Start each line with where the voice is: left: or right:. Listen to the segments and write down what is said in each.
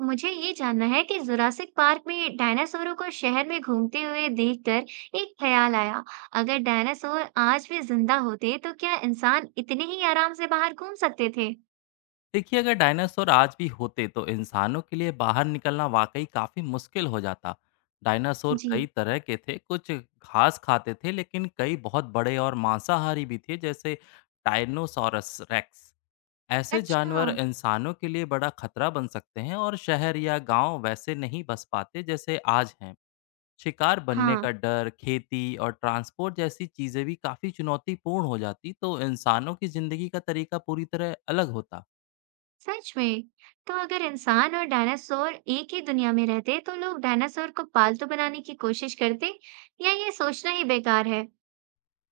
right: मुझे ये जानना है कि जुरासिक पार्क में डायनासोरों को शहर में घूमते हुए देखकर एक ख्याल आया, अगर डायनासोर आज भी जिंदा होते तो क्या इंसान इतने ही आराम से बाहर घूम सकते थे?
left: देखिए, अगर डायनासोर आज भी होते तो इंसानों के लिए बाहर निकलना वाकई काफी मुश्किल हो जाता। डायनासोर कई
right: जी।
left: तरह के थे। कुछ घास खाते थे, लेकिन कई बहुत बड़े और मांसाहारी भी थे, जैसे टाइनोसॉरस रेक्स। ऐसे
right: अच्छा।
left: जानवर इंसानों के लिए बड़ा खतरा बन सकते हैं और शहर या गांव वैसे नहीं बस पाते जैसे आज हैं। शिकार बनने
right: हाँ,
left: का डर, खेती और ट्रांसपोर्ट जैसी चीजें भी काफी चुनौतीपूर्ण हो जाती, तो इंसानों की जिंदगी का तरीका पूरी तरह अलग होता।
right: सच में। तो अगर इंसान और डायनासोर एक ही दुनिया में रहते तो लोग डायनासोर को पालतू बनाने की कोशिश करते या ये सोचना ही बेकार है?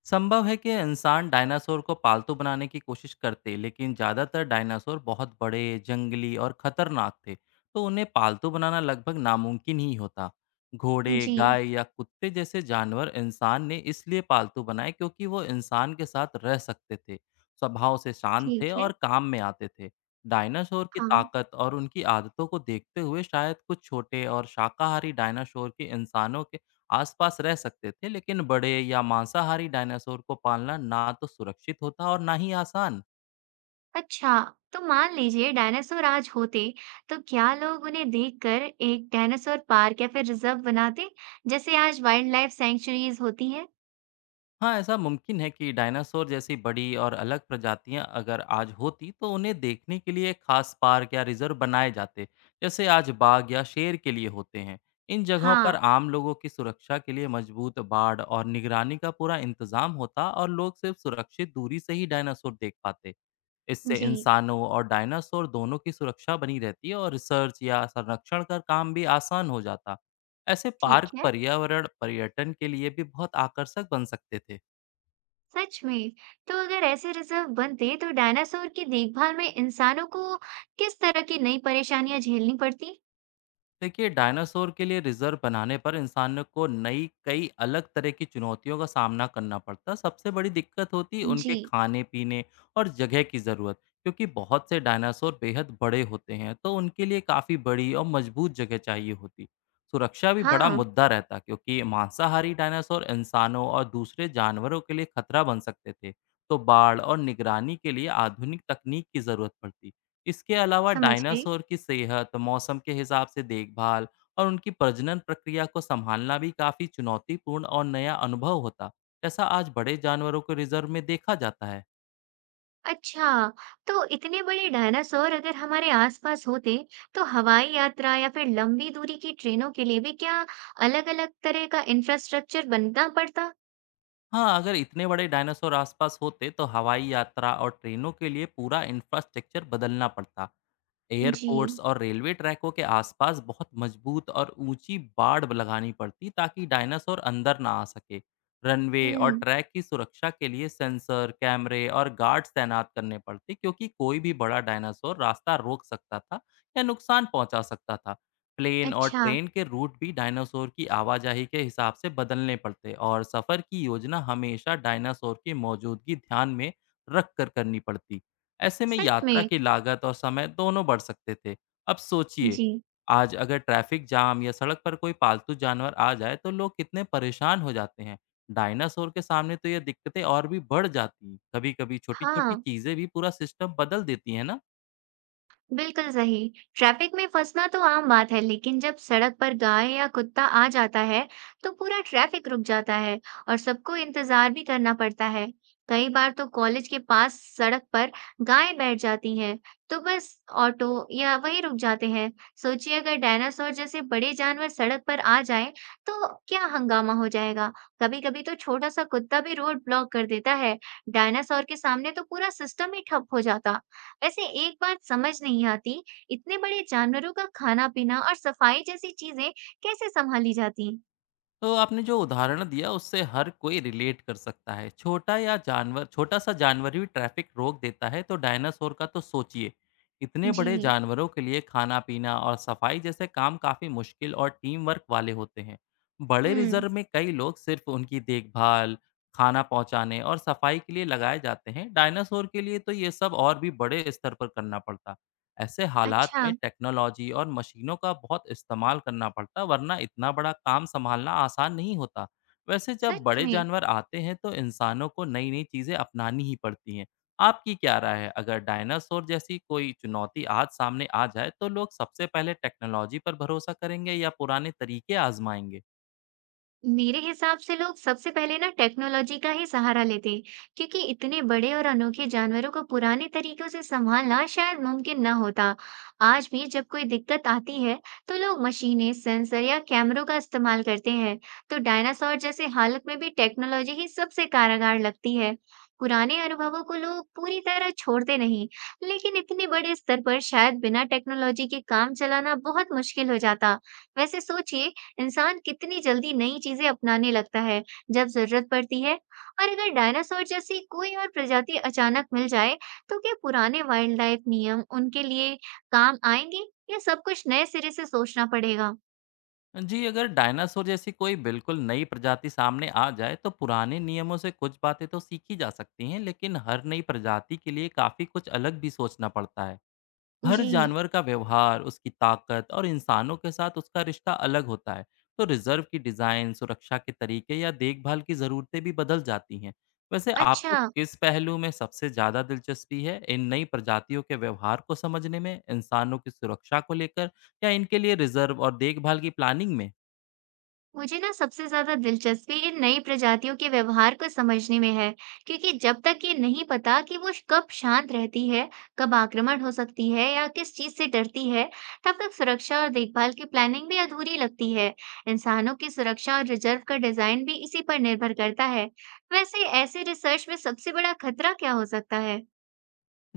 left: संभव है कि इंसान डायनासोर को पालतू बनाने की कोशिश करते, लेकिन ज़्यादातर डायनासोर बहुत बड़े, जंगली और खतरनाक थे, तो उन्हें पालतू बनाना लगभग नामुमकिन ही होता। घोड़े,
right: जी।
left: गाय या कुत्ते जैसे जानवर इंसान ने इसलिए पालतू बनाए क्योंकि वो इंसान के साथ रह सकते थे, स्वभाव से शांत थे
right: ठीक है।
left: और काम में आते थे। डायनासोर की
right: हाँ।
left: ताकत और उनकी आदतों को देखते हुए शायद कुछ छोटे और शाकाहारी डायनासोर के इंसानों के आसपास रह सकते थे, लेकिन बड़े या मांसाहारी डायनासोर को पालना ना तो सुरक्षित होता और ना ही आसान।
right: अच्छा, तो मान लीजिए डायनासोर आज होते, तो क्या लोग उन्हें देखकर एक डायनासोर पार्क या फिर रिजर्व बनाते, जैसे आज वाइल्ड लाइफ सैंक्चुरीज होती है?
left: हाँ, ऐसा मुमकिन है कि डायनासोर जैसी बड़ी और अलग प्रजातियां अगर आज होती तो उन्हें देखने के लिए खास पार्क या रिजर्व बनाए जाते, जैसे आज बाघ या शेर के लिए होते हैं। इन जगहों
right: हाँ।
left: पर आम लोगों की सुरक्षा के लिए मजबूत बाड़ और निगरानी का पूरा इंतजाम होता और लोग सिर्फ सुरक्षित दूरी से ही डायनासोर देख पाते। इससे
right: जी।
left: इंसानों और डायनासोर दोनों की सुरक्षा बनी रहती है और रिसर्च या संरक्षण का काम भी आसान हो जाता। ऐसे पार्क
right: ठीक है।
left: पर्यावरण पर्यटन के लिए भी बहुत आकर्षक बन सकते थे।
right: सच में, तो अगर ऐसे रिजर्व बनते, तो डायनासोर की देखभाल में इंसानों को किस तरह की नई परेशानियां झेलनी पड़ती?
left: देखिए, डायनासोर के लिए रिजर्व बनाने पर इंसानों को नई कई अलग तरह की चुनौतियों का सामना करना पड़ता। सबसे बड़ी दिक्कत होती उनके
right: जी।
left: खाने पीने और जगह की ज़रूरत, क्योंकि बहुत से डायनासोर बेहद बड़े होते हैं तो उनके लिए काफ़ी बड़ी और मजबूत जगह चाहिए होती। सुरक्षा भी बड़ा
right: हाँ।
left: मुद्दा रहता क्योंकि मांसाहारी डायनासोर इंसानों और दूसरे जानवरों के लिए खतरा बन सकते थे, तो बाढ़ और निगरानी के लिए आधुनिक तकनीक की ज़रूरत पड़ती। इसके अलावा
right: समझ गई।
left: डायनासोर की सेहत, मौसम के हिसाब से देखभाल और उनकी प्रजनन प्रक्रिया को संभालना भी काफी चुनौतीपूर्ण और नया अनुभव होता, जैसा आज बड़े जानवरों को रिजर्व में देखा जाता है।
right: अच्छा, तो इतने बड़े डायनासोर अगर हमारे आसपास होते, तो हवाई यात्रा या फिर लंबी दूरी की ट्रेनों के लिए भी क्या अलग-अलग तरह का इंफ्रास्ट्रक्चर बनना पड़ता?
left: हाँ, अगर इतने बड़े डायनासोर आसपास होते तो हवाई यात्रा और ट्रेनों के लिए पूरा इंफ्रास्ट्रक्चर बदलना पड़ता। एयरपोर्ट्स
right: जी।
left: और रेलवे ट्रैकों के आसपास बहुत मजबूत और ऊंची बाड़ लगानी पड़ती ताकि डायनासोर अंदर ना आ सके। रनवे और
right: हुँ।
left: ट्रैक की सुरक्षा के लिए सेंसर, कैमरे और गार्ड्स तैनात करने पड़ते क्योंकि कोई भी बड़ा डायनासोर रास्ता रोक सकता था या नुकसान पहुंचा सकता था। प्लेन और
right: अच्छा।
left: ट्रेन के रूट भी डायनासोर की आवाजाही के हिसाब से बदलने पड़ते, और सफ़र की योजना हमेशा डायनासोर की मौजूदगी ध्यान में रख कर करनी पड़ती। ऐसे में
right: सच
left: यात्रा
right: में?
left: की लागत और समय दोनों बढ़ सकते थे। अब सोचिए,
right: जी।
left: आज अगर ट्रैफिक जाम या सड़क पर कोई पालतू जानवर आ जाए तो लोग कितने परेशान हो जाते हैं। डायनासोर के सामने तो ये दिक्कतें और भी बढ़ जाती। कभी-कभी छोटी-छोटी
right: हाँ।
left: चीज़ें भी पूरा सिस्टम बदल देती हैं ना।
right: बिल्कुल सही। ट्रैफिक में फंसना तो आम बात है, लेकिन जब सड़क पर गाय या कुत्ता आ जाता है तो पूरा ट्रैफिक रुक जाता है और सबको इंतजार भी करना पड़ता है। कई बार तो कॉलेज के पास सड़क पर गायें बैठ जाती हैं तो बस ऑटो या वहीं रुक जाते हैं। सोचिए अगर डायनासोर जैसे बड़े जानवर सड़क पर आ जाएं तो क्या हंगामा हो जाएगा। कभी कभी तो छोटा सा कुत्ता भी रोड ब्लॉक कर देता है, डायनासोर के सामने तो पूरा सिस्टम ही ठप हो जाता। वैसे एक बात समझ नहीं आती, इतने बड़े जानवरों का खाना-पीना और सफाई जैसी चीजें कैसे संभाली जाती हैं?
left: तो आपने जो उदाहरण दिया उससे हर कोई रिलेट कर सकता है। छोटा सा जानवर भी ट्रैफिक रोक देता है, तो डायनासोर का तो सोचिए। इतने बड़े
right: जी।
left: जानवरों के लिए खाना पीना और सफाई जैसे काम काफ़ी मुश्किल और टीम वर्क वाले होते हैं। बड़े
right: हुँ।
left: रिजर्व में कई लोग सिर्फ उनकी देखभाल, खाना पहुंचाने और सफाई के लिए लगाए जाते हैं। डायनासोर के लिए तो ये सब और भी बड़े स्तर पर करना पड़ता है। ऐसे हालात
right: अच्छा।
left: में टेक्नोलॉजी और मशीनों का बहुत इस्तेमाल करना पड़ता, वरना इतना बड़ा काम संभालना आसान नहीं होता। वैसे जब
right: सच
left: बड़े
right: में?
left: जानवर आते हैं तो इंसानों को नई-नई चीज़ें अपनानी ही पड़ती हैं। आपकी क्या राय है, अगर डायनासोर जैसी कोई चुनौती आज सामने आ जाए तो लोग सबसे पहले टेक्नोलॉजी पर भरोसा करेंगे या पुराने तरीके आज़माएँगे?
right: मेरे हिसाब से लोग सबसे पहले ना टेक्नोलॉजी का ही सहारा लेते, क्योंकि इतने बड़े और अनोखे जानवरों को पुराने तरीकों से संभालना शायद मुमकिन ना होता। आज भी जब कोई दिक्कत आती है तो लोग मशीनें, सेंसर या कैमरों का इस्तेमाल करते हैं, तो डायनासोर जैसे हालत में भी टेक्नोलॉजी ही सबसे कारगर लगती है। पुराने अनुभवों को लोग पूरी तरह छोड़ते नहीं, लेकिन इतने बड़े स्तर पर शायद बिना टेक्नोलॉजी के काम चलाना बहुत मुश्किल हो जाता। वैसे सोचिए, इंसान कितनी जल्दी नई चीजें अपनाने लगता है जब जरूरत पड़ती है। और अगर डायनासोर जैसी कोई और प्रजाति अचानक मिल जाए, तो क्या पुराने वाइल्ड लाइफ नियम उनके लिए काम आएंगे या सब कुछ नए सिरे से सोचना पड़ेगा?
left: जी, अगर डायनासोर जैसी कोई बिल्कुल नई प्रजाति सामने आ जाए तो पुराने नियमों से कुछ बातें तो सीखी जा सकती हैं, लेकिन हर नई प्रजाति के लिए काफ़ी कुछ अलग भी सोचना पड़ता है। हर
right: जी।
left: जानवर का व्यवहार, उसकी ताकत और इंसानों के साथ उसका रिश्ता अलग होता है, तो रिजर्व की डिज़ाइन, सुरक्षा के तरीके या देखभाल की ज़रूरतें भी बदल जाती हैं। वैसे
right: अच्छा।
left: आपको किस पहलू में सबसे ज़्यादा दिलचस्पी है, इन नई प्रजातियों के व्यवहार को समझने में, इंसानों की सुरक्षा को लेकर, या इनके लिए रिजर्व और देखभाल की प्लानिंग में?
right: मुझे ना सबसे ज्यादा दिलचस्पी इन नई प्रजातियों के व्यवहार को समझने में है, क्योंकि जब तक ये नहीं पता कि वो कब शांत रहती है, कब आक्रमण हो सकती है या किस चीज से डरती है, तब तक सुरक्षा और देखभाल की प्लानिंग भी अधूरी लगती है। इंसानों की सुरक्षा और रिजर्व का डिजाइन भी इसी पर निर्भर करता है। वैसे ऐसे रिसर्च में सबसे बड़ा खतरा क्या हो सकता है?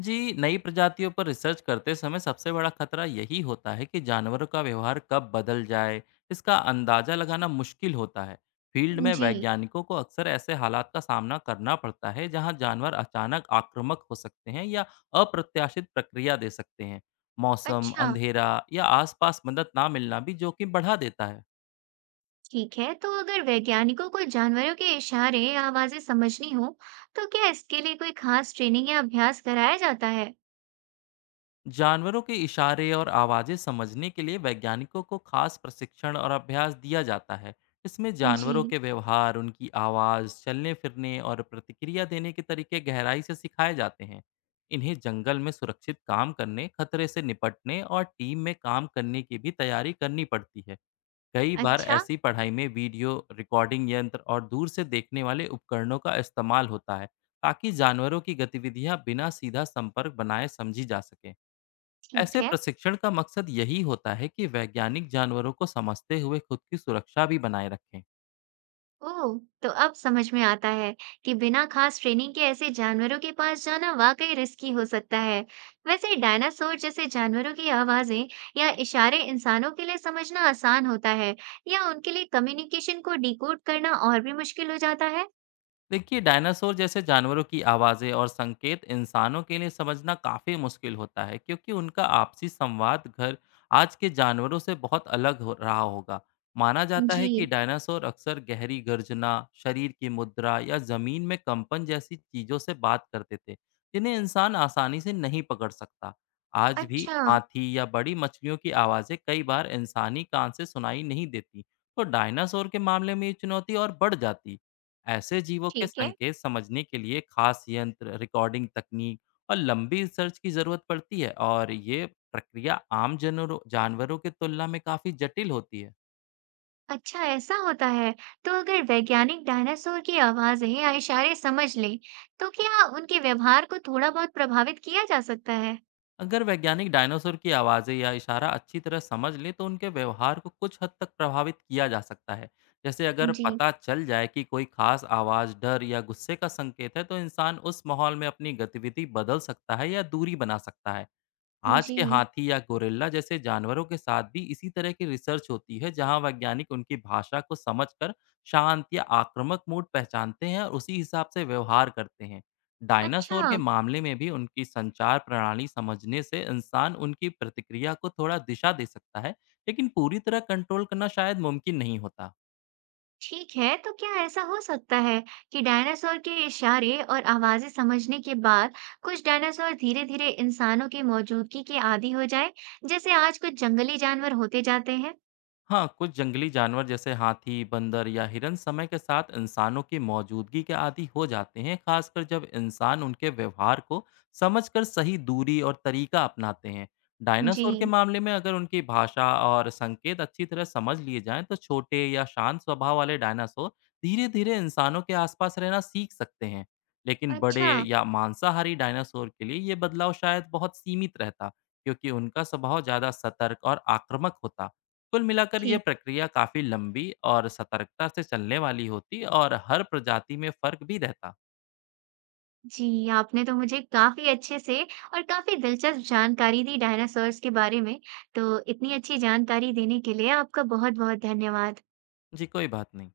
left: जी, नई प्रजातियों पर रिसर्च करते समय सबसे बड़ा खतरा यही होता है कि जानवरों का व्यवहार कब बदल जाए, इसका अंदाजा लगाना मुश्किल होता है। फील्ड में
right: जी।
left: वैज्ञानिकों को अक्सर ऐसे हालात का सामना करना पड़ता है जहां जानवर अचानक आक्रामक हो सकते हैं या अप्रत्याशित प्रक्रिया दे सकते हैं। मौसम,
right: अच्छा।
left: अंधेरा या आसपास मदद ना मिलना भी जोखिम बढ़ा देता है।
right: ठीक है, तो अगर वैज्ञानिकों को जानवरों के इशारे या आवाजें समझनी हो तो क्या इसके लिए कोई खास ट्रेनिंग या अभ्यास कराया जाता है?
left: जानवरों के इशारे और आवाज़ें समझने के लिए वैज्ञानिकों को खास प्रशिक्षण और अभ्यास दिया जाता है। इसमें
right: जी।
left: जानवरों के व्यवहार, उनकी आवाज़, चलने फिरने और प्रतिक्रिया देने के तरीके गहराई से सिखाए जाते हैं। इन्हें जंगल में सुरक्षित काम करने, खतरे से निपटने और टीम में काम करने की भी तैयारी करनी पड़ती है। कई बार
right: अच्छा।
left: ऐसी पढ़ाई में वीडियो रिकॉर्डिंग यंत्र और दूर से देखने वाले उपकरणों का इस्तेमाल होता है ताकि जानवरों की गतिविधियां बिना सीधा संपर्क बनाए समझी जा सके।
right: ठीक
left: ऐसे
right: है।
left: प्रशिक्षण का मकसद यही होता है कि वैज्ञानिक जानवरों को समझते हुए खुद की सुरक्षा भी बनाए रखें।
right: ओह, तो अब समझ में आता है कि बिना खास ट्रेनिंग के ऐसे जानवरों के पास जाना वाकई रिस्की हो सकता है। वैसे डायनासोर जैसे जानवरों की आवाजें या इशारे इंसानों के लिए समझना आसान होता है, या उनके लिए कम्युनिकेशन को डिकोड करना और भी मुश्किल हो जाता है?
left: देखिए, डायनासोर जैसे जानवरों की आवाज़ें और संकेत इंसानों के लिए समझना काफ़ी मुश्किल होता है, क्योंकि उनका आपसी संवाद घर आज के जानवरों से बहुत अलग हो रहा होगा। माना जाता
right: जी।
left: है कि डायनासोर अक्सर गहरी गर्जना, शरीर की मुद्रा या ज़मीन में कंपन जैसी चीज़ों से बात करते थे, जिन्हें इंसान आसानी से नहीं पकड़ सकता। आज भी
right: अच्छा।
left: हाथी या बड़ी मछलियों की आवाज़ें कई बार इंसानी कान से सुनाई नहीं देती, तो डायनासोर के मामले में ये चुनौती और बढ़ जाती है। ऐसे जीवों के
right: ठीक है।
left: संकेत समझने के लिए खास यंत्र, रिकॉर्डिंग तकनीक और लंबी सर्च की जरूरत पड़ती है, और ये प्रक्रिया आम जनों जानवरों की तुलना में काफी जटिल होती है।
right: अच्छा, ऐसा होता है। तो अगर वैज्ञानिक डायनासोर की आवाजें या इशारे समझ लें, तो क्या उनके व्यवहार को थोड़ा बहुत प्रभावित किया जा सकता है?
left: अगर वैज्ञानिक डायनासोर की आवाज़ें या इशारा अच्छी तरह समझ लें तो उनके व्यवहार को कुछ हद तक प्रभावित किया जा सकता है। जैसे अगर
right: जी।
left: पता चल जाए कि कोई खास आवाज़ डर या गुस्से का संकेत है, तो इंसान उस माहौल में अपनी गतिविधि बदल सकता है या दूरी बना सकता है। आज के
right: जी।
left: हाथी या गोरिल्ला जैसे जानवरों के साथ भी इसी तरह की रिसर्च होती है, जहां वैज्ञानिक उनकी भाषा को समझकर शांत या आक्रामक मूड पहचानते हैं और उसी हिसाब से व्यवहार करते हैं। डायनासोर
right: अच्छा।
left: के मामले में भी उनकी संचार प्रणाली समझने से इंसान उनकी प्रतिक्रिया को थोड़ा दिशा दे सकता है, लेकिन पूरी तरह कंट्रोल करना शायद मुमकिन नहीं होता।
right: ठीक है, तो क्या ऐसा हो सकता है कि डायनासोर के इशारे और आवाजें समझने के बाद कुछ डायनासोर धीरे धीरे इंसानों की मौजूदगी के आदी हो जाए, जैसे आज कुछ जंगली जानवर होते जाते हैं?
left: हाँ, कुछ जंगली जानवर जैसे हाथी, बंदर या हिरन समय के साथ इंसानों की मौजूदगी के आदि हो जाते हैं, खासकर जब इंसान उनके व्यवहार को समझकर सही दूरी और तरीका अपनाते हैं।
right: जी।
left: डायनासोर के मामले में अगर उनकी भाषा और संकेत अच्छी तरह समझ लिए जाएं तो छोटे या शांत स्वभाव वाले डायनासोर धीरे धीरे इंसानों के आसपास रहना सीख सकते हैं, लेकिन बड़े
right: अच्छा।
left: या मांसाहारी डायनासोर के लिए ये बदलाव शायद बहुत सीमित रहता, क्योंकि उनका स्वभाव ज़्यादा सतर्क और आक्रामक होता। कुल मिलाकर यह
right: ठीक।
left: प्रक्रिया काफी लंबी और सतर्कता से चलने वाली होती, और हर प्रजाति में फर्क भी रहता।
right: जी, आपने तो मुझे काफ़ी अच्छे से और काफ़ी दिलचस्प जानकारी दी डायनासॉर्स के बारे में। तो इतनी अच्छी जानकारी देने के लिए आपका बहुत-बहुत धन्यवाद।
left: जी, कोई बात नहीं।